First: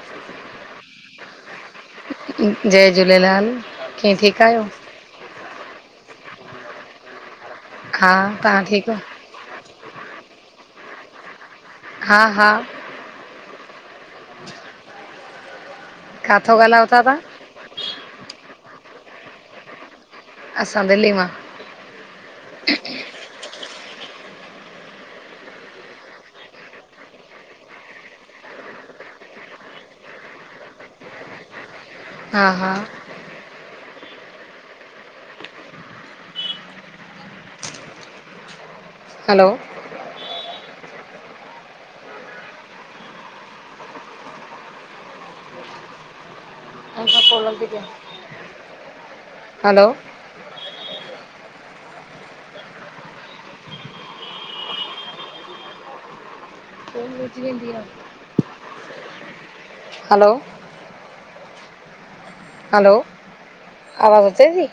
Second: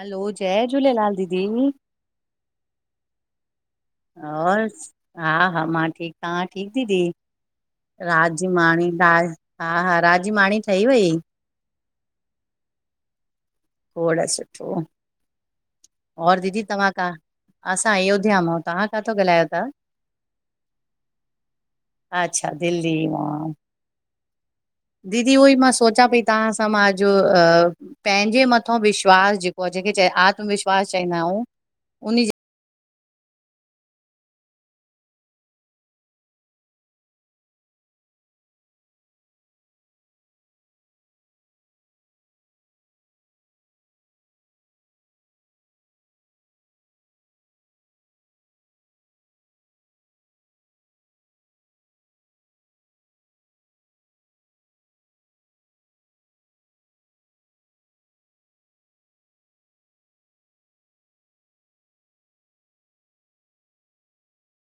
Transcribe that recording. हलो जय झूलेलाल! दीदी। जय झूलेलाल! कीअं ठीकु और आहियो? हा, हा, मां ठीक आं, ठीक दीदी हा राज तव्हां ठीकु माणीदां हा, हा, रात जी माणी ठही वई। हा, हा खोड़ सुठो, और किथां दीदी ॻाल्हायो तव्हां था खां असां अयोध्या मां, तव्हां काथा ॻाल्हायो ता? असां दिल्ली मां। अच्छा, दिल्ली मां। दीदी उहो ई मां सोचां पई, तव्हां सां मां अज पैंजे मथों विश्वास जेको आ जेंखे आत्मविश्वास चईंदा आयूं, उन्ही जी हा, हा, हलो, हलो, रची वेंदी आ। हलो, हलो, आवाज़ अचे थी?